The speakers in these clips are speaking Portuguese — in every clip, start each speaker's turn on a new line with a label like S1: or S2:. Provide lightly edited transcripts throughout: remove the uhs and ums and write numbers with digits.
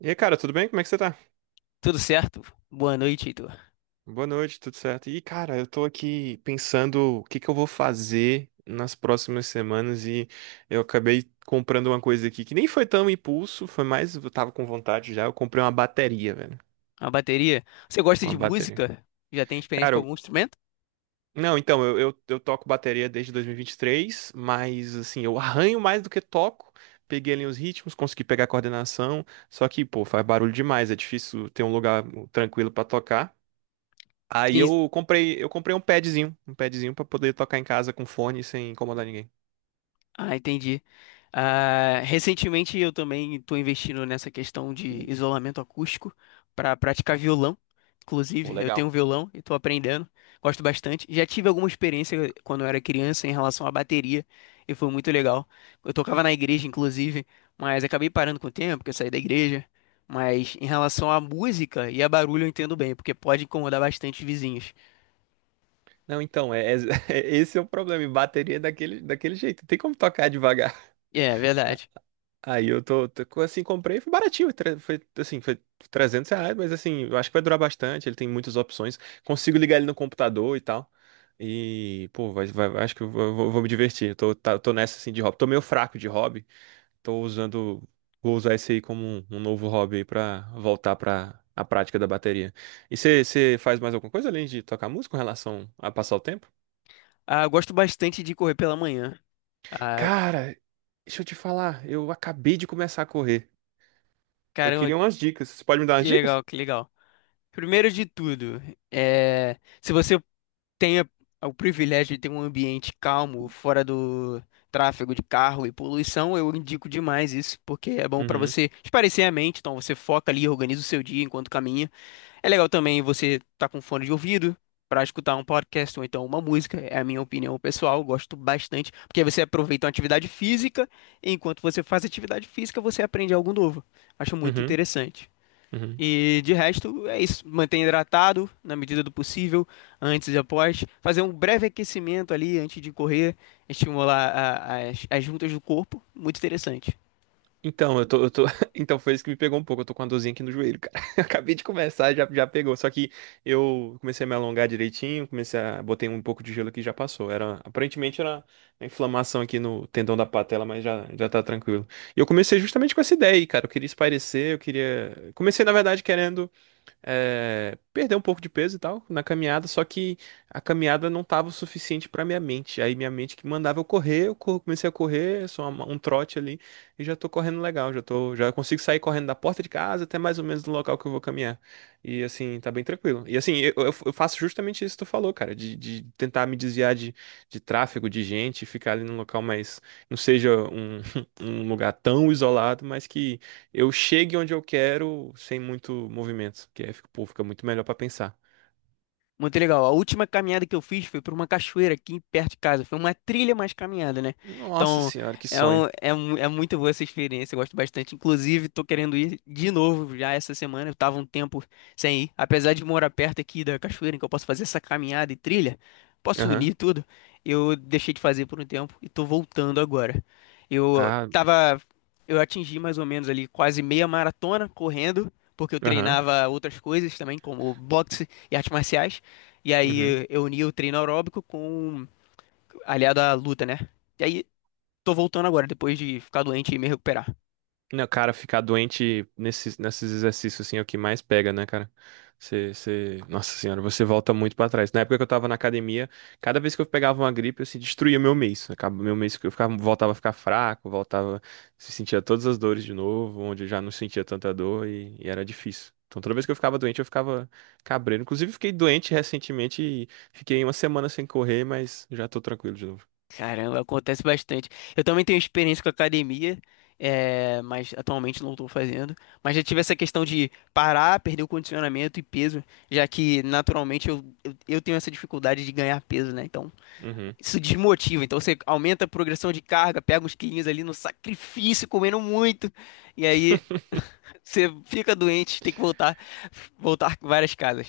S1: E aí, cara, tudo bem? Como é que você tá?
S2: Tudo certo? Boa noite, Heitor.
S1: Boa noite, tudo certo? E, cara, eu tô aqui pensando o que que eu vou fazer nas próximas semanas e eu acabei comprando uma coisa aqui que nem foi tão impulso, foi mais, eu tava com vontade já, eu comprei uma bateria, velho.
S2: A bateria. Você gosta
S1: Uma
S2: de
S1: bateria.
S2: música? Já tem experiência
S1: Cara,
S2: com
S1: eu-
S2: algum instrumento?
S1: não, então, eu toco bateria desde 2023, mas, assim, eu arranho mais do que toco. Peguei ali os ritmos, consegui pegar a coordenação, só que, pô, faz barulho demais, é difícil ter um lugar tranquilo pra tocar.
S2: Sim,
S1: Eu comprei um padzinho pra poder tocar em casa com fone sem incomodar ninguém.
S2: ah, entendi. Ah, recentemente eu também estou investindo nessa questão de isolamento acústico para praticar violão.
S1: Pô,
S2: Inclusive, eu tenho
S1: legal.
S2: um violão e estou aprendendo, gosto bastante. Já tive alguma experiência quando eu era criança em relação à bateria e foi muito legal. Eu tocava na igreja, inclusive, mas acabei parando com o tempo, porque eu saí da igreja. Mas em relação à música e a barulho eu entendo bem, porque pode incomodar bastante os vizinhos.
S1: Não, então, esse é o problema. Bateria é daquele jeito. Não tem como tocar devagar.
S2: É
S1: A-
S2: verdade.
S1: Aí eu assim, comprei, foi baratinho. Foi, assim, foi R$ 300, mas assim, eu acho que vai durar bastante. Ele tem muitas opções. Consigo ligar ele no computador e tal. E, pô, acho que eu vou me divertir. Eu tô nessa, assim, de hobby. Tô meio fraco de hobby. Tô usando, vou usar esse aí como um novo hobby aí pra voltar pra a prática da bateria. E você faz mais alguma coisa além de tocar música com relação a passar o tempo?
S2: Ah, eu gosto bastante de correr pela manhã. Ah,
S1: Cara, deixa eu te falar, eu acabei de começar a correr. Eu
S2: caramba.
S1: queria umas dicas. Você pode me dar
S2: Que
S1: umas dicas?
S2: legal, que legal. Primeiro de tudo, se você tem a- o privilégio de ter um ambiente calmo, fora do tráfego de carro e poluição, eu indico demais isso, porque é bom para
S1: Uhum,
S2: você espairecer a mente, então você foca ali, organiza o seu dia enquanto caminha. É legal também você tá com fone de ouvido para escutar um podcast ou então uma música. É a minha opinião pessoal, eu gosto bastante, porque aí você aproveita uma atividade física, e enquanto você faz atividade física, você aprende algo novo. Acho muito
S1: uhum,
S2: interessante.
S1: uhum.
S2: E de resto, é isso. Manter hidratado na medida do possível, antes e após. Fazer um breve aquecimento ali antes de correr, estimular as juntas do corpo. Muito interessante.
S1: Então, eu tô... Então foi isso que me pegou um pouco. Eu tô com a dorzinha aqui no joelho, cara. Eu acabei de começar, já pegou. Só que eu comecei a me alongar direitinho, comecei a... Botei um pouco de gelo aqui e já passou. Era... Aparentemente era uma inflamação aqui no tendão da patela, mas já tá tranquilo. E eu comecei justamente com essa ideia aí, cara. Eu queria espairecer, eu queria... Comecei, na verdade, querendo perder um pouco de peso e tal na caminhada, só que a caminhada não tava o suficiente pra minha mente. Aí minha mente que mandava eu correr, comecei a correr, um trote ali e já tô correndo legal, já consigo sair correndo da porta de casa até mais ou menos do local que eu vou caminhar. E assim, tá bem tranquilo. E assim, eu faço justamente isso que tu falou, cara, de tentar me desviar de tráfego, de gente, ficar ali num local mais, não seja um, um lugar tão isolado, mas que eu chegue onde eu quero sem muito movimento, que aí fica, pô, fica muito melhor pra pensar.
S2: Muito legal. A última caminhada que eu fiz foi por uma cachoeira aqui perto de casa. Foi uma trilha mais caminhada, né?
S1: Nossa
S2: Então,
S1: senhora, que sonho.
S2: um é muito boa essa experiência. Eu gosto bastante. Inclusive, tô querendo ir de novo já essa semana. Eu tava um tempo sem ir. Apesar de morar perto aqui da cachoeira, em que eu posso fazer essa caminhada e trilha, posso
S1: Aham,
S2: unir tudo. Eu deixei de fazer por um tempo e tô voltando agora. Eu
S1: tá.
S2: tava. Eu atingi mais ou menos ali quase meia maratona correndo, porque eu
S1: Aham,
S2: treinava outras coisas também, como boxe e artes marciais. E
S1: uhum.
S2: aí eu uni o treino aeróbico com aliado à luta, né? E aí tô voltando agora, depois de ficar doente e me recuperar.
S1: Não, cara, ficar doente nesses exercícios assim é o que mais pega, né, cara? Você... Nossa senhora, você volta muito pra trás. Na época que eu tava na academia, cada vez que eu pegava uma gripe, eu assim, destruía meu mês. Acaba meu mês que eu ficava, voltava a ficar fraco, voltava, se sentia todas as dores de novo, onde eu já não sentia tanta dor e era difícil. Então toda vez que eu ficava doente, eu ficava cabreiro. Inclusive, fiquei doente recentemente e fiquei uma semana sem correr, mas já tô tranquilo de novo.
S2: Caramba, acontece bastante. Eu também tenho experiência com academia, mas atualmente não estou fazendo. Mas já tive essa questão de parar, perder o condicionamento e peso, já que naturalmente eu tenho essa dificuldade de ganhar peso, né? Então
S1: Uhum.
S2: isso desmotiva. Então você aumenta a progressão de carga, pega uns quilinhos ali no sacrifício, comendo muito. E aí você fica doente, tem que voltar, voltar com várias casas.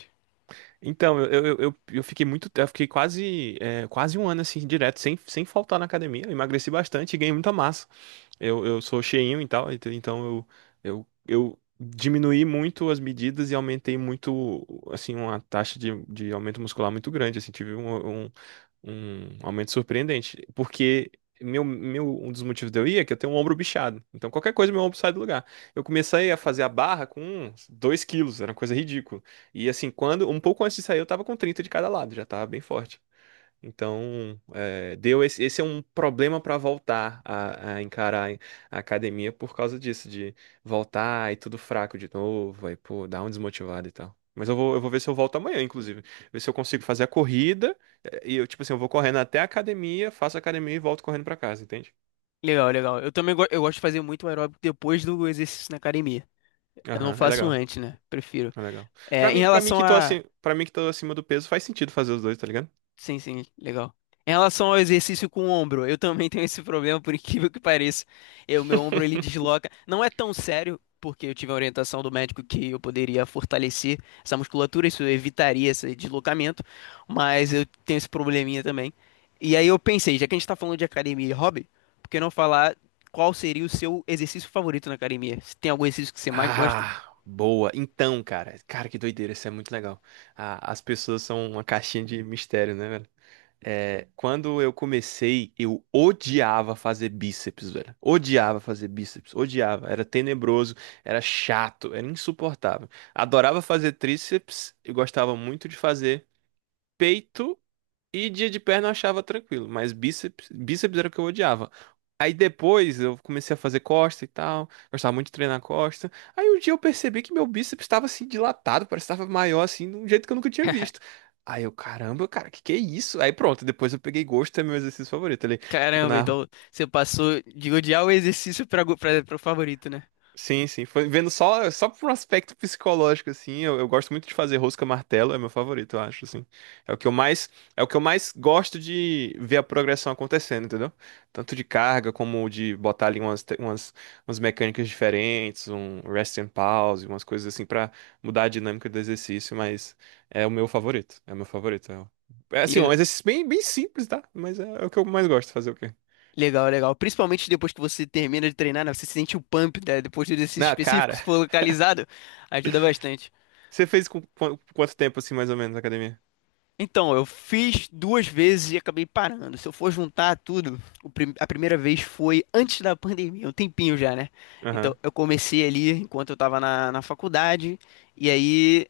S1: Então, eu fiquei muito, eu fiquei quase, quase um ano assim, direto, sem faltar na academia. Eu emagreci bastante e ganhei muita massa. Eu sou cheinho e tal, então eu diminuí muito as medidas e aumentei muito, assim, uma taxa de aumento muscular muito grande, assim, tive um, um aumento surpreendente, porque um dos motivos de eu ir é que eu tenho um ombro bichado, então qualquer coisa meu ombro sai do lugar. Eu comecei a fazer a barra com 2 kg, era uma coisa ridícula, e assim, quando, um pouco antes de sair eu tava com 30 de cada lado, já tava bem forte. Então, é, deu esse, esse é um problema para voltar a encarar a academia por causa disso, de voltar e tudo fraco de novo, aí, pô, dá um desmotivado e tal. Mas eu vou ver se eu volto amanhã, inclusive. Ver se eu consigo fazer a corrida. E eu, tipo assim, eu vou correndo até a academia, faço a academia e volto correndo para casa, entende?
S2: Legal, legal. Eu também go- eu gosto de fazer muito aeróbico depois do exercício na academia. Eu não
S1: Aham, é
S2: faço
S1: legal.
S2: antes, né? Prefiro.
S1: É legal. Pra
S2: É, em
S1: mim, para mim
S2: relação
S1: que tô
S2: a
S1: assim, para mim que tô acima do peso, faz sentido fazer os dois, tá ligado?
S2: sim, sim, legal. Em relação ao exercício com o ombro, eu também tenho esse problema, por incrível que pareça. Eu, meu ombro ele desloca. Não é tão sério, porque eu tive a orientação do médico que eu poderia fortalecer essa musculatura, isso evitaria esse deslocamento, mas eu tenho esse probleminha também. E aí eu pensei, já que a gente tá falando de academia e hobby, por que não falar qual seria o seu exercício favorito na academia? Se tem algum exercício que você mais gosta?
S1: Ah, boa. Então, cara, que doideira, isso é muito legal. Ah, as pessoas são uma caixinha de mistério, né, velho? É, quando eu comecei, eu odiava fazer bíceps, velho. Odiava fazer bíceps, odiava. Era tenebroso, era chato, era insuportável. Adorava fazer tríceps, eu gostava muito de fazer peito e dia de perna eu achava tranquilo, mas bíceps, bíceps era o que eu odiava. Aí depois eu comecei a fazer costa e tal, gostava muito de treinar costa. Aí um dia eu percebi que meu bíceps estava assim dilatado, parecia que estava maior assim, de um jeito que eu nunca tinha visto. Aí eu, caramba, cara, que é isso? Aí pronto, depois eu peguei gosto, é meu exercício favorito ali. Fico
S2: Caramba,
S1: na
S2: então você passou de odiar o exercício para o favorito, né?
S1: Sim, sim. Foi vendo só por um aspecto psicológico, assim. Eu gosto muito de fazer rosca martelo, é meu favorito, eu acho, assim. É o que eu mais, é o que eu mais gosto de ver a progressão acontecendo, entendeu? Tanto de carga como de botar ali umas mecânicas diferentes, um rest and pause, umas coisas assim pra mudar a dinâmica do exercício, mas é o meu favorito. É o meu favorito. Assim,
S2: Que
S1: um exercício bem simples, tá? Mas é o que eu mais gosto de fazer, o quê?
S2: legal, legal. Principalmente depois que você termina de treinar, né? Você sente o pump, né? Depois do exercício
S1: Na
S2: específico,
S1: cara,
S2: se for localizado, ajuda bastante.
S1: você fez com quanto tempo, assim, mais ou menos, na academia?
S2: Então, eu fiz duas vezes e acabei parando. Se eu for juntar tudo, a primeira vez foi antes da pandemia, um tempinho já, né? Então,
S1: Aham.
S2: eu comecei ali enquanto eu tava na faculdade, e aí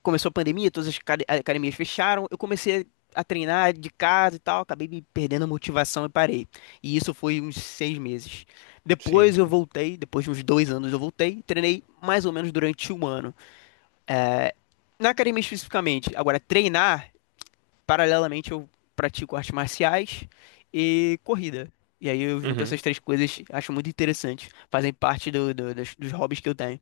S2: começou a pandemia, todas academias fecharam, eu comecei a treinar de casa e tal, acabei me perdendo a motivação e parei. E isso foi uns seis meses. Depois
S1: Sim.
S2: eu voltei, depois de uns dois anos eu voltei, treinei mais ou menos durante um ano. Na academia especificamente, agora treinar, paralelamente eu pratico artes marciais e corrida. E aí eu junto
S1: Uhum.
S2: essas três coisas, acho muito interessante, fazem parte dos hobbies que eu tenho.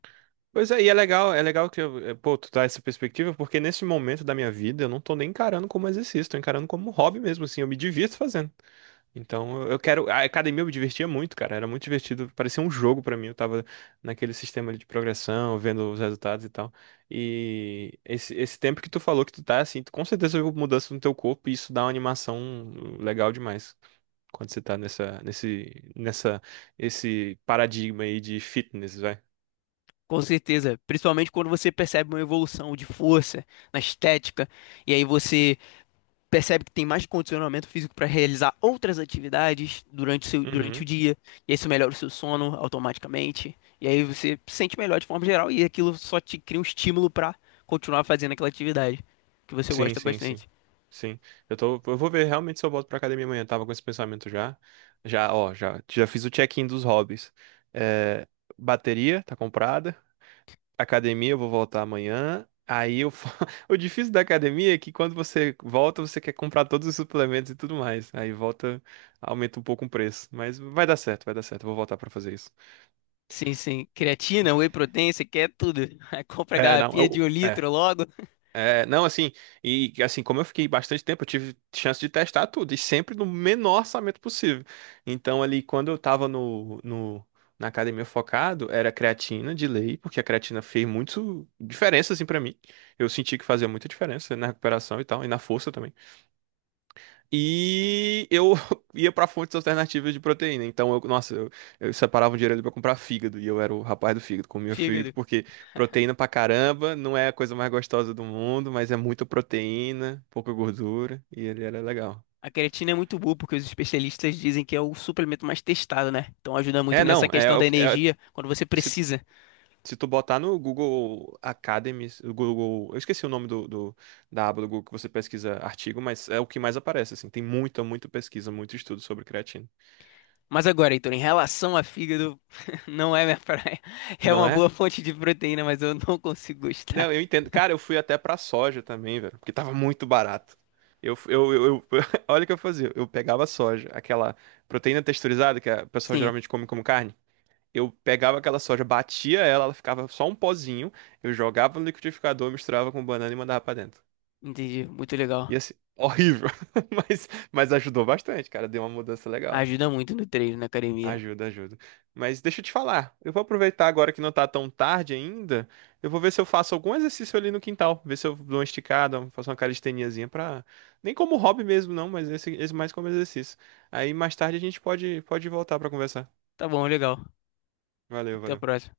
S1: Pois é, e é legal que eu, pô, tu dá essa perspectiva, porque nesse momento da minha vida eu não tô nem encarando como exercício, tô encarando como hobby mesmo, assim, eu me divirto fazendo. Então eu quero. A academia eu me divertia muito, cara. Era muito divertido. Parecia um jogo pra mim. Eu tava naquele sistema ali de progressão, vendo os resultados e tal. E esse tempo que tu falou que tu tá assim, tu, com certeza houve mudança no teu corpo e isso dá uma animação legal demais. Quando você tá esse paradigma aí de fitness, vai.
S2: Com certeza, principalmente quando você percebe uma evolução de força na estética, e aí você percebe que tem mais condicionamento físico para realizar outras atividades durante durante o
S1: Uhum.
S2: dia, e aí isso melhora o seu sono automaticamente, e aí você se sente melhor de forma geral, e aquilo só te cria um estímulo para continuar fazendo aquela atividade que você
S1: Sim,
S2: gosta
S1: sim, sim.
S2: bastante.
S1: Sim. Eu tô, eu vou ver realmente se eu volto pra academia amanhã. Tava com esse pensamento já. Já fiz o check-in dos hobbies. É, bateria tá comprada. Academia eu vou voltar amanhã. O difícil da academia é que quando você volta, você quer comprar todos os suplementos e tudo mais. Aí volta, aumenta um pouco o preço. Mas vai dar certo, vai dar certo. Eu vou voltar pra fazer isso.
S2: Sim, sim. Creatina, whey protein, você quer tudo. Aí compra a
S1: É, não,
S2: garrafinha de
S1: eu-
S2: um
S1: é,
S2: litro logo,
S1: É, não, assim, e assim, como eu fiquei bastante tempo, eu tive chance de testar tudo, e sempre no menor orçamento possível. Então, ali, quando eu tava na academia focado, era creatina de lei, porque a creatina fez muito diferença, assim, pra mim. Eu senti que fazia muita diferença na recuperação e tal, e na força também. E eu ia pra fontes alternativas de proteína. Então, eu separava um dinheiro ali pra comprar fígado. E eu era o rapaz do fígado, comia
S2: fígado.
S1: fígado, porque proteína pra caramba não é a coisa mais gostosa do mundo, mas é muita proteína, pouca gordura, e ele era legal.
S2: A creatina é muito boa porque os especialistas dizem que é o suplemento mais testado, né? Então ajuda muito
S1: É,
S2: nessa
S1: não, é,
S2: questão
S1: o
S2: da
S1: que- é-
S2: energia quando você
S1: se,
S2: precisa.
S1: se tu botar no Google Academy, o Google, eu esqueci o nome da aba do Google que você pesquisa artigo, mas é o que mais aparece, assim. Tem muita pesquisa, muito estudo sobre creatina.
S2: Mas agora, Heitor, em relação a fígado, não é minha praia. É
S1: Não
S2: uma
S1: é?
S2: boa fonte de proteína, mas eu não consigo gostar.
S1: Não, eu entendo. Cara, eu fui até pra soja também, velho, porque tava muito barato. Eu, eu, eu, eu- olha o que eu fazia. Eu pegava soja, aquela proteína texturizada que a pessoa
S2: Sim,
S1: geralmente come como carne. Eu pegava aquela soja, batia ela, ela ficava só um pozinho. Eu jogava no liquidificador, misturava com banana e mandava pra dentro.
S2: entendi. Muito
S1: E
S2: legal.
S1: assim, horrível. Mas, ajudou bastante, cara. Deu uma mudança legal.
S2: Ajuda muito no treino, na academia.
S1: Ajuda, ajuda. Mas deixa eu te falar, eu vou aproveitar agora que não tá tão tarde ainda, eu vou ver se eu faço algum exercício ali no quintal, ver se eu dou uma esticada, faço uma calisteniazinha pra... Nem como hobby mesmo não, mas esse mais como exercício. Aí mais tarde a gente pode, pode voltar pra conversar.
S2: Tá bom, legal.
S1: Valeu,
S2: Até a
S1: valeu.
S2: próxima.